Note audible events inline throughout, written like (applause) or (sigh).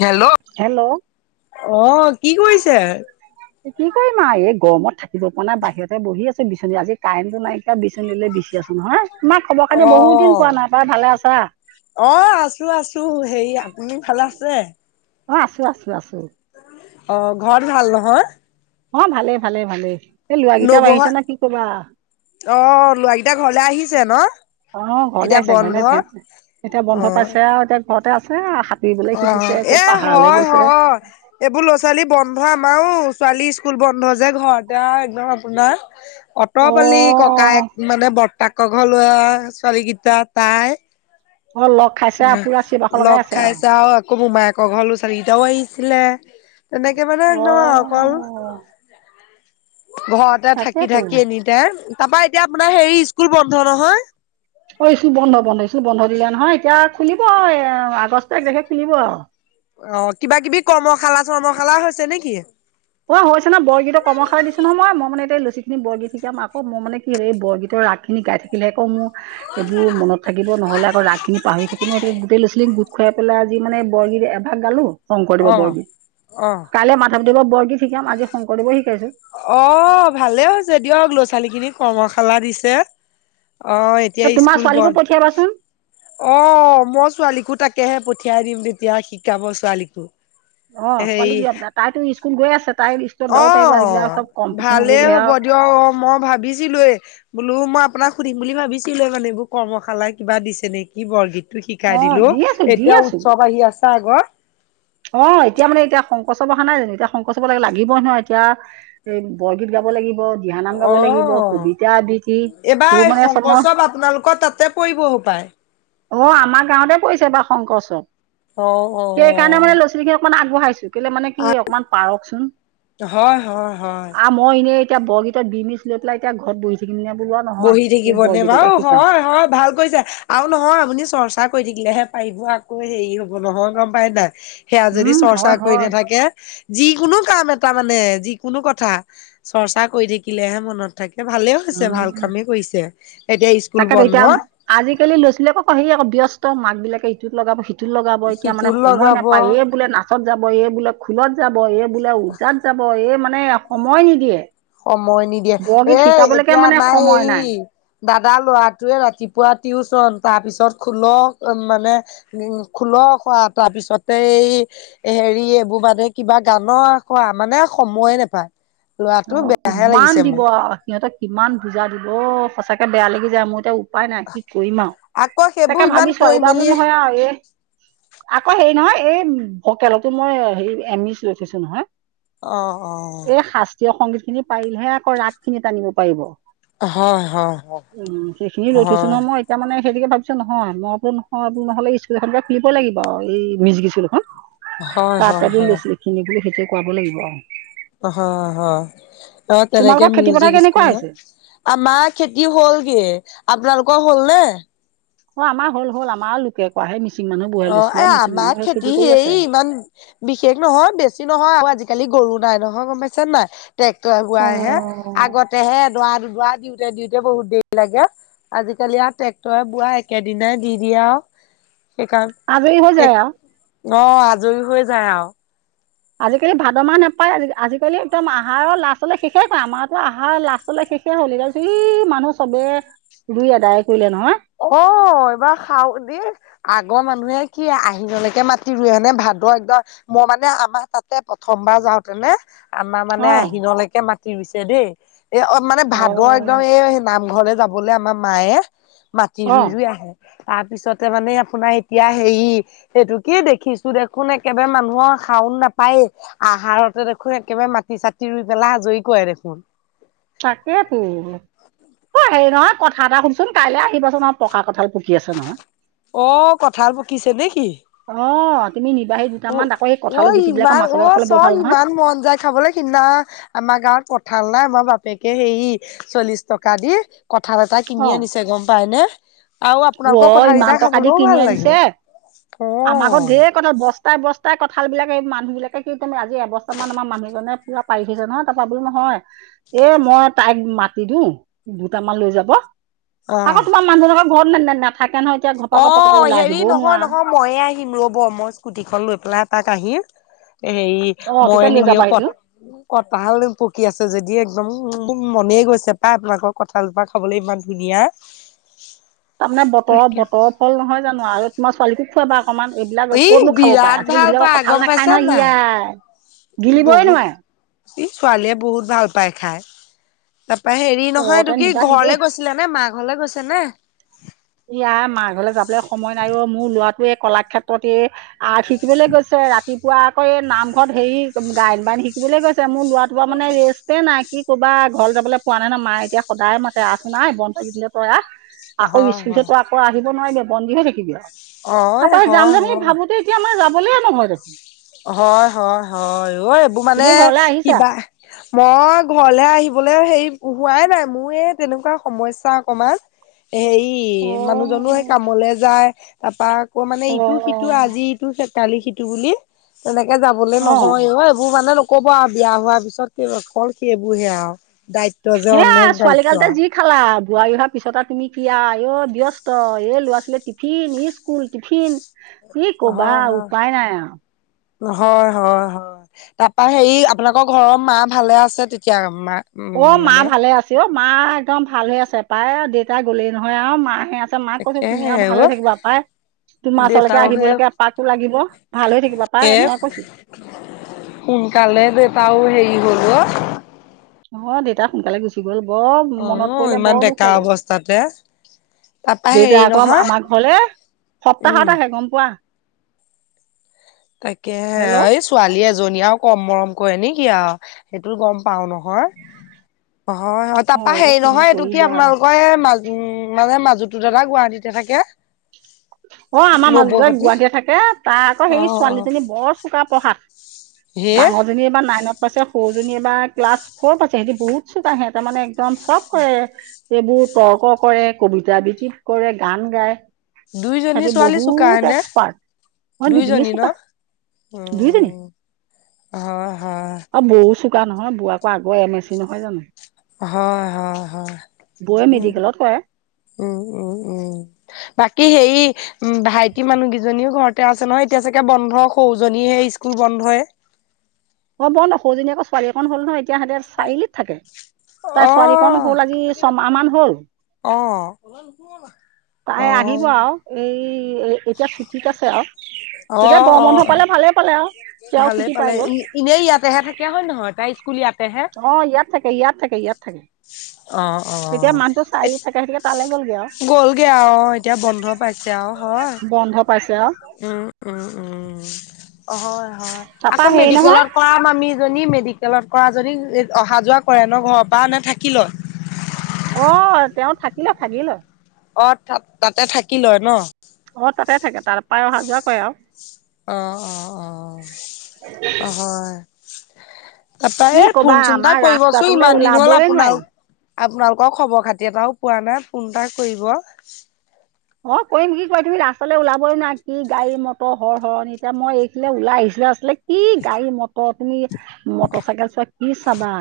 Hello hello অঁ কি কৰিছে? কি কৰিম আ এই গৰমত থাকিব পৰা নাই বাহিৰতে বহি আছো বিচনী আজি কাৰেণ্টটো নাইকিয়া বিচনীলৈ বিচি বিচি আছো নহয়, তোমাৰ খবৰ খাতি বহুত দিন পোৱা নাই পাই, বাৰু ভালে আছা? অঁ আছো আছো হেৰি আপুনি ভালে আছে? অঁ আছো আছো আছো। অ' ঘৰত ভাল নহয়? অঁ ভালেই ভালেই ভালেই এ লৰা কেইটাও বাঢ়িছে নহয় কি কবা। অঁ লৰাকেইটা ঘৰলে আহিছে ন। অঁ ঘৰলে এতিয়া আহিছে, বন্ধ ঘৰলে আহিছে, সিহঁত এতিয়া বন্ধ পাইছে আও এতিয়া ঘৰতে আছে আও অ'অ' এ হয় হয়। এইবোৰ ল'ৰা ছোৱালী বন্ধ আমাৰো ছোৱালী স্কুল বন্ধ যে ঘৰতে আও একদম আপোনাৰ। অ অতপালি ককায়েক মানে বৰতাকৰ ঘৰৰ লৰা ছোৱালী কেইটা তাই। অ' লগ খাইছে আৰু পুৰা চিৰবাখৰ লগাই লগ আছে আৰু খাইছে আও আকৌ মোমায়েকৰ ঘৰলো চাৰিটাও আহিছিলে তেনেকে মানে অ একদম আৰু অকল ঘৰতে থাকি তাকেতো থাকি এনিট তে তাৰাপা এতিয়া আপোনাৰ হেৰি স্কুল বন্ধ নহয়? অঁ স্কুল বন্ধ বন্ধ স্কুল বন্ধ দিলে নহয় এতিয়া খুলিব আও এ আগষ্ট এক তাৰখে খুলিব আও অ কিবা- কিবি কৰ্মশালা - চৰ্মশালা হৈছে নেকি? অ হৈছে নহয় বৰগীতৰ কৰ্মশালাত দিছো অ' অ হৈছে নহয় মই মই মানে এতিয়া এই ল'ৰা-ছোৱালীখিনিক বৰগীত শিকাম আকৌ মই মানে কি এই বৰগীত ৰা খিনি গাই থাকিলে ক' মো এইবোৰ মনত থাকিব নহ'লে আকৌ ৰাগ খিনি পাহৰি থাকিম নহয় গোটেই লৰা- ছোৱালীক গোট খুৱাই পেলাই আজি মানে বৰগীত এ এভাগ গালো, শংকৰদেৱৰ অ' অ' বৰগীত। কাইলে মাধৱদেৱৰ বৰগীত শিকাম আজি শংকৰদেৱৰ শিকাইছো। অ ভালেই হৈছে দিয়ক ল'ৰা-ছোৱালী খিনিক কৰ্মশালা দিছে অ' এ এতিয়া তোমাৰ স্কুল ছোৱালীকো বন্ধ। পঠিয়াবাচোন অ মই ছোৱালীকো তাকেহে পঠিয়াই দিম তেতিয়া শিকাব ছোৱালীকো। অ হেৰি ছোৱালীক দিয়া, তাইতো স্কুল গৈ আছে তাই স্কুল অ ভালেই হ'ব আৰু দিয়ক অ, মই ভাবিছিলোএ বোলো মই আপোনাক সুধিম বুলি ভাবিছিলোে মানে এইবোৰ কৰ্মশালা কিবা দিছে নেকি, বাকি বৰগীতটো শিকাই অ দিলো, দি আছো দি এতিয়া আছো উৎসৱ আহি আছে আগত, অ এতিয়া মানে এতিয়া শংকৰ উৎসৱ অহা নাই জানো এতিয়া শংকৰ উৎসৱত লাগ লাগিবই নহয় এতিয়া, এই বৰগীত গাব লাগিব। দিহানাম গাব লাগিব অ', কবিতা আবৃত্তি, এইবাৰ সেইবোৰ মানে শংকৰ চব মই উৎসৱ আপোনালোকৰ তাতে পৰিব হপায় অ', আমাৰ গাঁৱতে পৰিছে এইবাৰ শংকৰ উৎসৱ। অ', অ', অ', কমান আগবঢ়াইছো কেলে মানে কি অকমান পাৰকচোন, হয়, হয়, হয়। আ মই এনে এতিয়া বৰগীতত বি মিচ লৈ পেলাই এতিয়া ঘৰত বহি, (unintelligible) বহি এই থাকিব নে বৰগীতকে বাৰু শিকাও হয়, হয়, ভাল, কৈছে আৰু নহয় আপুনি চৰ্চা কৰি থাকিলেহে পাৰিব আকৌ হেৰি হব নহয় গম পাই নাই, সেয়া যদি উম চৰ্চা হয় কৰি হয় নাথাকে, যিকোনো কাম এটা মানে যিকোনো কথা চৰ্চা কৰি থাকিলেহে মনত, থাকে ভালেই হৈছে ভাল উম কামেই কৰিছে। এতিয়া স্কুল তাকেতো বন্ধ এতিয়া আজিকালি ল'ৰা -ছোৱালী আকৌ হেৰি আকৌ ব্যস্ত মাক বিলাকে ইটোত লগাব সিটো, টোত লগাব এতিয়া সিটো মানে সময় লগাব নাপায় এই বোলে নাচত যাব এই বোলে খোলত, যাব এই বোলে ওজাত যাব এই মানে সময় নিদিয়ে। সময় নিদিয়ে বৰগীত এ শিকাবলৈকে এতিয়া মানে নাই সময় হেৰি, দাদা ল'ৰাটোৱে ৰাতিপুৱা টিউচন তাৰ পিছত খোল উ মানে, উম, খোল কৰা তাৰপিছতে এই, হেৰি এইবোৰ মানে কিবা গানৰ আখৰা মানে সময়ে নেপায় ল'ৰা, অ', কিমান দিব আউ সিহঁতক কিমান বুজা দিব অ', সঁচাকে বেয়া লাগি যায় মোৰ এতিয়া উ উপায় নাই কি কৰিম আৰু আকৌ সেইবোৰ তাকে ইমান ভাবিছো কৰি এইবাৰ বোলো মেলিয়ে নহয় আৰু এ, আকৌ হেৰি নহয় এই ভকেলতো মই হেৰি এম ইচ লৈ থৈছো নহয়। অ', অ'। জাতীয় সংগীত খিনি পাৰিলেহে আকৌ ৰাগ খিনি টানিব পাৰিব। উম, অ হয় হয় সেইখিনি লৈ থৈছো হয় নহয় মই। এতিয়া মানে সেইটোকে ভাবিছো নহয় মই বোলো নহয় বোলো নহ'লে স্কুল এখনকে খুলিব লাগিব এই মিউজিক স্কুল এখন। হয় তাত হয় বি বেছি হয় এইখিনি বুলি সেইটোয়ে কুৱাব লাগিব আৰু। অ', হয়, হয়, তেনেকে তোমালোকৰ খেতি পথাৰ মিউজিক কেনেকুৱা স্কুল এখন, হৈছে আমাৰ খেতি হ'লগে, আপোনালোকৰ হ'ল নে? অ', আমাৰ হ'ল হ'ল আমাৰ লোকে কৰা হে মিচিং মানুহ বহাই লৈছো আৰু মিচিং মানুহে খেতি কৰি আছে। মান বিশেষ নহয় বেছি নহয় আৰু আজিকালি গৰু নাই নহয় গম পাইছে নাই। ট্ৰেক্টৰে অ বোৱাই হে আগতেহে এ দৰা দুডৰা দি, দিওঁতে দিওঁতে বহুত দেৰি লাগে আজিকালি আৰু ট্ৰেক্টৰে বোৱা একেদিনাই দি দিয়া আৰু। সেইকাৰণ, আজৰী হৈ এক যায় আৰু। অ', আজৰি হৈ যায় আউ। আজিকালি ভাদ মাহ নোপায় আজিকালি একদম আহাৰৰ লাষ্টলে শেষেই কৰে আমাৰতো আহাৰৰ লাষ্ট, বোলোঁ শেষে হ'ল এইগাল ই মানুহ চবে, ৰুই আদায় কৰিলে নহয়। অ', এইবাৰ শাওন দি আগৰ মানুহে কি আহিনৰলৈকে মাটি ৰুৱে নে ভাদ একদ মই মানে আমাৰ তাতে প্ৰথমবাৰ যাওঁতে নে। আমাৰ অ মানে আহিনলৈকে মাটি ৰুইছে দেই। এই অ', মানে ভাদৰ একদম অ এই নামঘৰলে যাবলে আমাৰ মায়ে। অ ৰুই-ৰুই আহে, তাৰপিছতে মানে আপোনাৰ এতিয়া হেৰি। সেইটো কি দেখিছোঁ, দেখোন একেবাৰে মানুহৰ শাওন নাপায়েই। আহাৰতে দেখোন একেবাৰে মাটি-চাটি ৰুই পেলাই আাজৰি কৰে দেখোন। তাকে টো। অ', হেৰি নহয় কথা এটা শুনচোন কাইলৈ আহিবাচোন পকা কঁঠাল পকি আছে নহয়। অ', কঁঠাল পকিছে নে কি? অ',। তুমি নিবাহি অ', দুটামান আকৌ এই কঁঠালৰ -অ', গুটিবিলাকৰ ইমান মাছৰ লগত অ', খালে বৰ চোক ভাল নহয় ইমান মন যায় খাবলৈ। কিনা, আমাৰ গাঁৱত কঠাল নাই আমাৰ বাপেকে হেৰি চল্লিশ টকা দি কঁঠাল এ এটা কিনি অ আনিছে গম পাই নে। আৰু আপোনালোকৰ অ কঁঠাল ইমান কেইটা টকা দি খাবলৈও কিনি ভাল লাগে, অওওওও। সেইটো কঁঠাল বস বস্তাই-বস্তাই কঁঠালবিলাক এই মানুহ বিলাকে কি তুমি আজি এবস্তা মান আমাৰ মানুহজনে পুৰা পাৰি থৈছে নহয় তাৰাপৰা বুলি নহয়। এ', মই তাইক মাতি দিওঁ, দুটামান লৈ যাব? অ আকৌ তোমাৰ মানুহজনক ঘৰত নে-নে-নাথাকে নহয় এতিয়া ঘৰৰ পৰা আকৌ পতককে ওলাই আহিবও নোৱাৰা? মইয়ে আহিম ৰব, মই স্কুটি খন লৈ পেলাই তাত আহিম, এ', হেৰি। অ তেতিয়া লৈ মৰিয়নি মিও যাবাহিচোন ক'ত? কঁঠাল পকি আছে যদি একদম উম'-উম', মোৰ মনেই গৈছে পায় আপোনালোকৰ কঁঠালজোপাক খাবলৈ ইমান ধুনীয়া। তাৰমানে বতৰৰ-বতৰৰ ফল নহয় জানোঁ আৰু। তোমাৰ ছোৱালীকো খোৱাবা অকণমান এইবিলাক ই ক'ত নো খাব পাৰে বিৰাট আজিকালি ভাল এইবিলাকক পাই গম কঁঠাল না খাই পাইছা নহয় নাই ইয়াই। গিলিবই বহুত নোৱাৰে। ই ছোৱালীয়ে বহুত ভাল পায় খাই, তাৰাপৰা হেৰি নহয় তহঁতে এইটো কি নিবাহি দেই ঘৰলৈ গৈছ আছিলে নে মা ঘৰলৈ গৈছে নে? ইয়া মা ঘৰলৈ যাবলৈ সময় নাই ও মোৰ লৰাটোৱে কলাক্ষেত্ৰত এই। আৰ্ট শিকিবলৈ গৈছে ৰাতিপুৱা আকৌ এই নামঘৰত হেৰি গায়ন-বায়ন শিকিবলৈ গৈছে মোৰ। ৰাতিপুৱা মানে ৰেস তে নাই কি ক'বা ঘৰলে যাবলৈ পোৱা নাই না মায় এতিয়া সদায় মাতে আছোন-আহ বন্ধ থাকি দিলে পৰা আহ। আকৌ হয় স্কুল হয়। চতো আকৌ আহিব নোৱাৰিবি বন্দী হৈ থাকিবি আৰু অ তাৰপৰা যাম হয় যামেই হয় ভাবোতে। তেতিয়া আমাৰ যাবলেই নহয় দেখোন। অ', -হয়-হয়-হয়, ওই এইবোৰ মানে তুমি ঘৰলৈ আহিছা কিবা। মই ঘৰলে আহিবলৈ হেৰি হোৱাই নাই মোৰ এই তেনেকুৱা সমস্যা অকমান। এ অ', হেৰি মানুহজনো সেই কামলে যায়। তাৰপা আকৌ মানে ইটো-সিটো অ', আজি ইটো কালি সিটো বুলি। তেনেকে যাবলে নহয় অ', এইবোৰ মানে ল ক'ব আৰু বিয়া হোৱাৰ পিছত অকল সেইবোৰ হে আৰু দায়িত্ব যে অনেক দায়িত্ব আৰু। কি খালা, বোৱাৰী হোৱাৰ পিছত আৰু তুমি কিয় আই ও ব্যস্ত এ ল'ৰা-ছোৱালীয়ে টিফিন ই স্কুল টিফিন। কি ক'বা অহ', -হা',। উপায় নাই আৰু হয়-হয়-হয়, তাৰপা হেৰি আপোনালোকৰ ঘৰৰ মা ভালে আছে তেতিয়া মা অ উম মা মানে ভালে আছ অ মা একদম ভাল হৈ আছে পায় দেউতা গলেই নহয় আৰু মাহে আছে। মাক কৈছোন তুমি তাকেহে আৰু ভাল হৈ অ থাকিবা পাই। তোমাৰ ওচৰলৈকে দেউতাও সে আহিবলৈকে এপাকো লাগিব ভাল হৈ থাকিবা পাই শেষ এনে কৈছো। সোনকালে দেউতাও হেৰি হ'ল অ। অ দেতা সোনকালে গুচি গ'ল বৰ অ মনত পৰিলে ইমান বৰ ডেকা দুখ লাগে। অৱস্থাতে। তাপা হেৰি দেউতাই আকৌ নহয় আমাৰ ঘৰলে উম। সপ্তাহত আহে গম পোৱা। তাকে হে য়া হেল্ল' আইচ। ছোৱালী এজনী আৰু কম মৰম কৰে নেকি আৰু সেইটো গম পাওঁ নহয়। হয় হয় তাৰাপা অ, হেৰি কিনো নহয় এইটো কি কৰিবা আপোনালোকৰ এ মাজ। উম মানে মাজুতো দাদা গুৱাহাটীতে থাকে। অ আমাৰ নবৌ মাজতো সতি গুৱাহাটীয়ে থাকে তাৰ আকৌ অ সেই অ ছোৱালীজনী বৰ চোকা পঢ়াত। হে ডাঙৰ। জনী এবা নাইনত পাইছে সৰুজনী এবা ক্লাছ ফোৰ পাইছে সিহঁতি বহুত চুকা সিহঁতে মানে। একদম চব কৰে সেবোৰ তৰ্ক কৰে, কবিতা বৃত্তি কৰে, গান গায়। দুইজনী সিহতি ছোৱালী চোকা বহুত হেনে। এক্সপাৰ্ট মই দুজনীয়ে দুইজনী ন চুকা দুইজনী। উম হয় হয়। অ বহু চুক। বা নহয় বুৱাকো আগৌ এম এচি নহয় জানো। হয় হয় হয় বৌয়ে উ মেডিকেলত কৰে উম উম উম। বাকি সেই। উম ভাইটি মানুহ কেইজনীও ঘৰতে আছে নহয় এতিয়া চাগে বন্ধ সৰুজনীহে স্কুল বন্ধই। অ বন্ধ সৰুজনি আকৌ ছোৱালী অকন হ'ল নহয় এতিয়া সিঁহতে চাৰিআলিত থাকে। তাৰ অ ছোৱালীকন হ'ল আজি ছমাহ মান হ'ল। অ তাই আহিব আৰু অ এই। এতিয়া ছুটিত আছে আৰু অ তেতিয়া অ গৰম বন্ধ অ পালে ভালেই পালে আৰু সি আও ভালে ছুটি পালে পাই গ'ল। এনেই ইয়াতেহে থাকে হয় নহয় তাই স্কুল ইয়াতেহে। অ ইয়াত থাকে ইয়াত থাকে ইয়াত থাকে। অ অ এতিয়া মানুহটো এত চাৰিআলিত থাকে গতিকে তালৈ গ'লগৈ আৰু গ'লগে আও। এতিয়া বন্ধ পাইছে আৰু হয়। বন্ধ পাইছে আও। উম উম উম হয় হয় তাৰপৰা আকৌ হেৰি নহয় মেডিকেলত। কৰা মামিজনী মেডিকেলত কৰা জনি অহা যোৱা কৰে ন ঘৰৰ পৰা নে থাকি লয়। অ তেওঁ থাকিলে থাকিলে। অ তাতে থাকি লয় ন। অ তাতে থাকে তাৰ পায় অহা যোৱা কৰে আৰু। অ অ অ হয়। তাৰ পা কি এই ফোন ক'বা চোন এটা আমাৰ কৰিবচোন ৰাস্তাটোলৈ ইমান দিন হ'ল ওলাবই নোৱাৰি আপোনালোক। আপোনালোকৰ খবৰ খাতি এটাও পোৱা নাই ফোন এটা কৰিব। অ কৰিম কি কয় তুমি ৰাস্তা লে আচলতে ওলাবই নোৱাৰা কি গাড়ী মটৰ সৰ সৰনি এতিয়া মই এইখিনে ওলাই আহিছিলো আচলতে। কি গাড়ী মটৰ তুমি মটৰ চাইকেল চোৱা কি চাবা।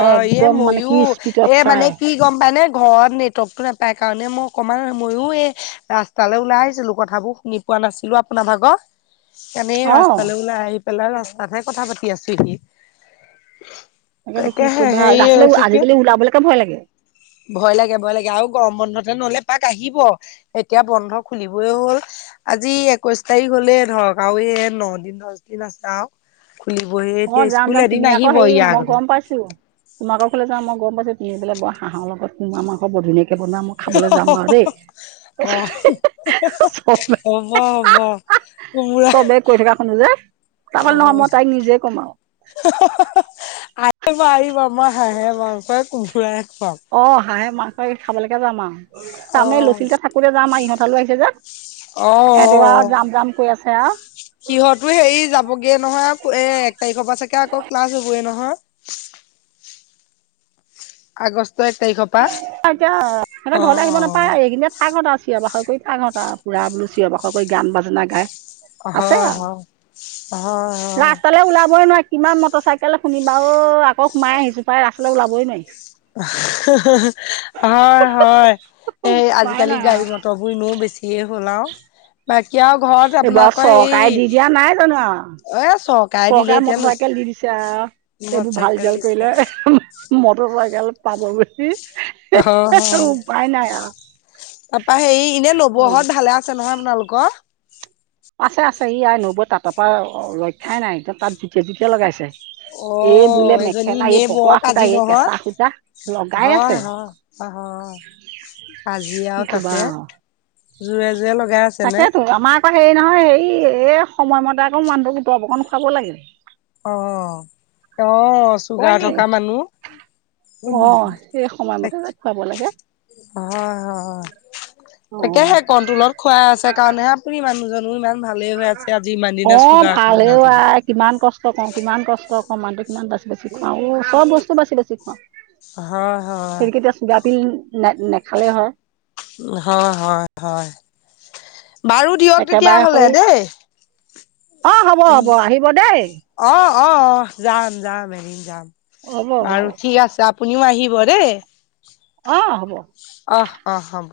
অ এ একদম মানে কি ময়ো স্পীডত এ মানে চাই কি। গম পায় নে ঘৰত নেটৱৰ্কটো নাপায় কাৰণে মই অকণমান ময়ো এই। ৰাস্তালৈ ওলাই আহিছিলো কথাবোৰ শুনি পোৱা নাছিলো আপোনাৰ ভাগত। এনেই অ ৰাস্তালৈ ওলাই আহি পেলাই ৰাস্তাতহে কথা পাতি আছো এনেই। তাকেতো কি কবা ৰাস্তা লৈ হেৰি কি আজিকালি ওলাবলৈকে ভয় লাগে। ভয় লাগে ভয় লাগে আৰু গৰম বন্ধতে নহলে এপাক আহিব এতিয়া বন্ধ খুলিবই হ'ল আজি একৈশ তাৰিখ হলে ধৰক আৰু এই ন দিন দচ দিন আছে আও খুলিহে এতিয়া স্কুল এদিন আহিব ইয়াৰ আগতে তোমালোকৰ ঘৰলে যাও মই গম পাইছো তুমি বোলে বৰ হাঁহৰ লগত কুমুৰা মাংস বৰ ধুনীয়াকে বনোৱা মই খাবলৈ যাম বাৰু দেই অ হ'ব হ'ব কোমোৰা চবে কৈ থকা শুনো যে তাৰপাল নহয় মই তাইক নিজে কমা আও আহিবা আহিবা মই হাঁহে মাংস কোমোৰাই খুৱাম অ হাঁহে মাংস খাবলৈকে যাম আৰু অ তাৰমানে লচীতে থাকোতে যাম আৰু ইহঁত হালো আহিছে যে অ ইহঁতি আও অ যাম যাম কৈ আছে আও সিহঁতো হেৰি যাবগে নহয় এ এক তাৰিখৰ পৰা চাগে আকৌ ক্লাছ হবয়ে নহয় আগষ্টৰ এক তাৰিখৰ পৰা এতিয়া সিহতে অ ঘৰলৈ আহিব নাপায় এই কেইদিনত থাকহত আও চিয় বাখৰ কৰি থাকহঁত পুৰা বোলো চিয় বাখৰ কৰি গান বাজনা গাই অ আছে হয় আও হয় হয় ৰাস্তালে ওলাবই নোৱাৰি কিমান মটৰ চাইকেল শুনিম আও অই আকৌ সোমাই আহিছোঁ পায় ৰাস্তালৈ ওলাবই নোৱাৰি। হয় হয় এই উপায় আজিকালি নাই আৰু গাড়ী মটৰ বোৰ এনেও বেছিয়ে হ'ল আও বাকী আও ঘৰত এইবোৰ আৰু আপোনালোকৰ হে চৰকাৰে দি দিয়া নাই জানো আৰু এ চৰকাৰে দিলে এতিয়া (inaudible) মটৰ এইবোৰ ভাল চাইকেল জাল দিছে কৰিলে আৰু মটৰ চাইকেল পাব বুলি অ উপায় নাই আৰু তাৰাপা হেৰি এনেই অ' নবৌহত ভালে আছে নহয় আপোনালোকৰ আছে আছে ই আ নবৈ তাতৰ পৰা ৰক্ষাই নাই এয়া তাত জুতিয়ে জুতিয়াই লগাইছে। অ এই বোলে এজনী মেখেলা এই এনেই বৰ পকোৱা সূতা কাজি এই নহয় কেঁচা সূতা লগাই আছে আহ আজি আও কি ক'বা তাতে আৰু জোৰে জোৰে লগাই আছে নে, তাকেতো আমাৰ আকৌ হেৰি নহয় হেৰি এই সময়মতে আকৌ মানুহটোক দৰৱঅকণ খুৱাব লাগে। অঁ, অঁ, চুগাৰ এই থকা মানুহ, অঁ, সেই হয়, সময়মতে যে খুৱাব লাগে হয়! অঁ তাকেহে কণ্ট্ৰলত খুৱাই আছে কাৰণে হে, তথাপিও মানুহ জন ইমান ভালে হৈ আছে আজি ইমান দিনা অঁ চুগা ভাল হে (unintelligible) আই কিমান কষ্ট কওঁ কিমান কষ্ট কওঁ মানুহ কিমান বাচি বােছি খুৱাও চব বস্তু বাচি বাছি খুৱাওঁ হয় হয় (inaudible) নে নেখালে হয় উ হয় হয় হয় বাৰু দিয়ক তেতিয়া একেবাৰে হ'লে হৈ দেই অঁ হ'ব উ হ'ব আহিব দেই অ অ অ যাম যাম এদিন যাম হ'ব হ'ব বাৰু ঠিক আছে আপুনিও আহিব দেই! অঁ, হব আহ অঁ হ'ব!